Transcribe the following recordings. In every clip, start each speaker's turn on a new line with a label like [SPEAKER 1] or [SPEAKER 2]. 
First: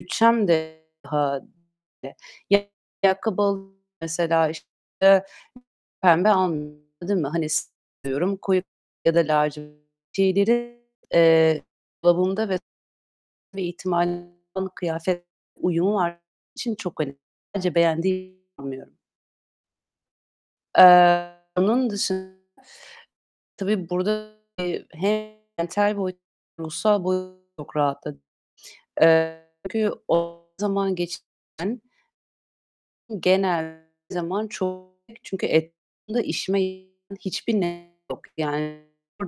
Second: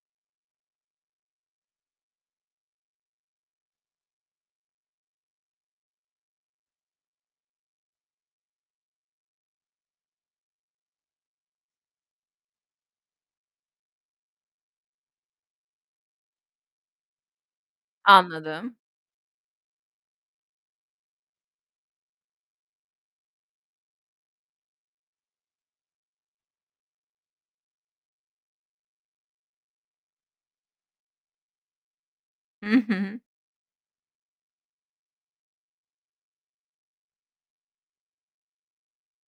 [SPEAKER 1] Bütçem dâhilinde. Ya, ayakkabı alı mesela, işte, pembe al değil mi? Hani seviyorum koyu ya da lacivert şeyleri, eee, dolabımda ve bir ihtimal kıyafet uyumu var için çok önemli, hani, sadece beğendiğim
[SPEAKER 2] Anladım.
[SPEAKER 1] [unintelligible] Eee, onun dışın tabii burada hem mental boyutta, ruhsal boyutta çok rahatladım. Eee, çünkü o zaman geçiren
[SPEAKER 2] Hı hı.
[SPEAKER 1] genel zaman çok. Çünkü etrafımda işime yaramayan hiçbir nesne yok. Yani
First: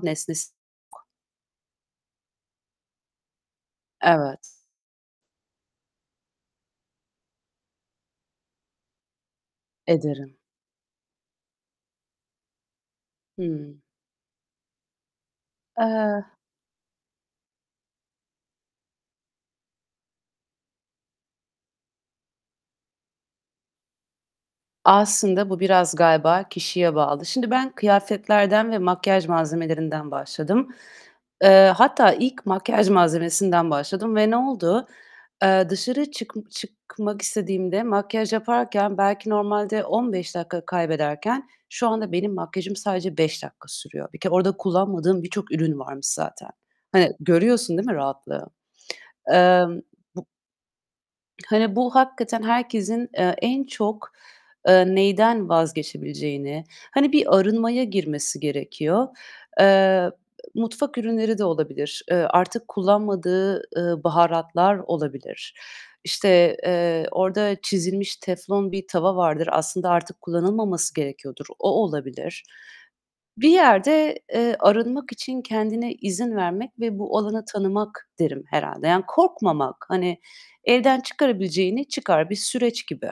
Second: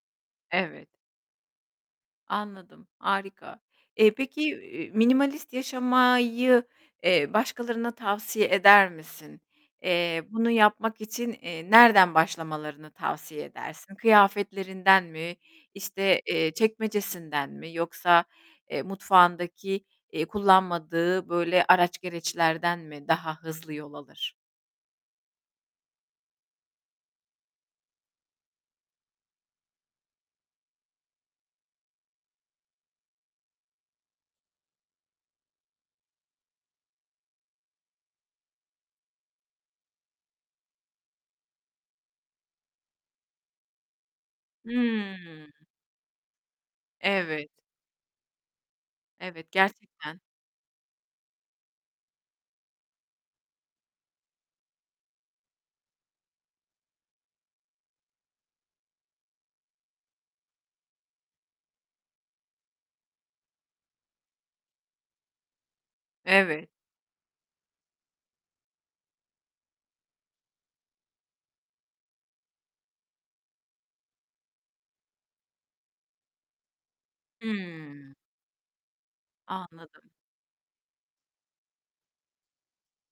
[SPEAKER 1] nesnesi
[SPEAKER 2] Evet.
[SPEAKER 1] yok.
[SPEAKER 2] Anladım. Harika. Eee, peki,
[SPEAKER 1] Evet.
[SPEAKER 2] eee, minimalist yaşamayı, eee, başkalarına tavsiye eder misin? Eee,
[SPEAKER 1] Ederim.
[SPEAKER 2] bunu yapmak için, eee, nereden başlamalarını tavsiye
[SPEAKER 1] Hımm.
[SPEAKER 2] edersin? Kıyafetlerinden mi, işte,
[SPEAKER 1] Eee
[SPEAKER 2] eee, çekmecesinden mi yoksa, eee, mutfağındaki, eee, kullanmadığı böyle araç gereçlerden mi daha hızlı yol alır?
[SPEAKER 1] Aslında bu biraz galiba kişiye bağlı. Şimdi ben kıyafetlerden ve makyaj malzemelerinden başladım. Eee, hatta ilk makyaj malzemesinden başladım ve ne oldu? Eee, dışarı çık çıkmak istediğimde makyaj yaparken belki normalde 15 dakika kaybederken şu anda benim makyajım sadece 5 dakika sürüyor. Bir kere orada
[SPEAKER 2] Hıı.
[SPEAKER 1] kullanmadığım birçok ürün varmış zaten. Hani,
[SPEAKER 2] Evet.
[SPEAKER 1] görüyorsun, değil mi, rahatlığı?
[SPEAKER 2] Evet,
[SPEAKER 1] Emm,
[SPEAKER 2] gerçekten.
[SPEAKER 1] bu hani, bu hakikaten herkesin, eee, en çok, eee, neyden vazgeçebileceğini, hani bir arınmaya girmesi gerekiyor. Eee, mutfak ürünleri de olabilir, eee, artık kullanmadığı, ııı, baharatlar olabilir. İşte,
[SPEAKER 2] Evet.
[SPEAKER 1] eee, orada çizilmiş teflon bir tava vardır. Aslında artık kullanılmaması gerekiyordur. O olabilir. Bir yerde, eee, arınmak için kendine izin vermek ve bu alanı tanımak
[SPEAKER 2] Hımm.
[SPEAKER 1] derim herhâlde. Yani korkmamak.
[SPEAKER 2] Anladım.
[SPEAKER 1] Hani elden çıkarabileceğini çıkar. Bir süreç gibi.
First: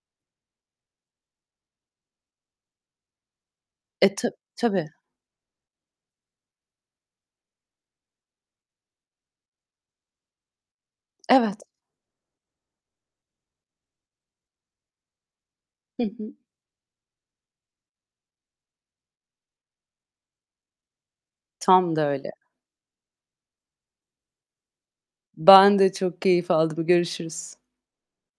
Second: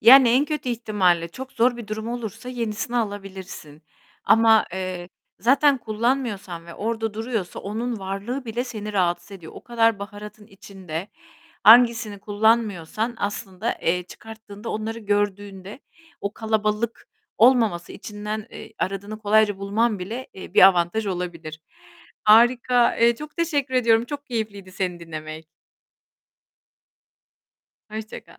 [SPEAKER 2] Yani en kötü ihtimalle, çok zor bir durum olursa yenisini alabilirsin
[SPEAKER 1] E, ta
[SPEAKER 2] ama,
[SPEAKER 1] tabii.
[SPEAKER 2] eee, zaten kullanmıyorsan ve orada duruyorsa onun varlığı bile seni rahatsız ediyor. O kadar baharatın içinde
[SPEAKER 1] Evet.
[SPEAKER 2] hangisini kullanmıyorsan aslında, eee, çıkarttığında onları gördüğünde
[SPEAKER 1] Hı
[SPEAKER 2] o
[SPEAKER 1] hı.
[SPEAKER 2] kalabalık olmaması, içinden, eee, aradığını kolayca bulman bile, eee, bir avantaj olabilir.
[SPEAKER 1] Tam da öyle.
[SPEAKER 2] Harika! Eee, çok teşekkür ediyorum. Çok keyifliydi seni dinlemek.
[SPEAKER 1] Ben de çok keyif aldım. Görüşürüz.
[SPEAKER 2] Hoşça kal.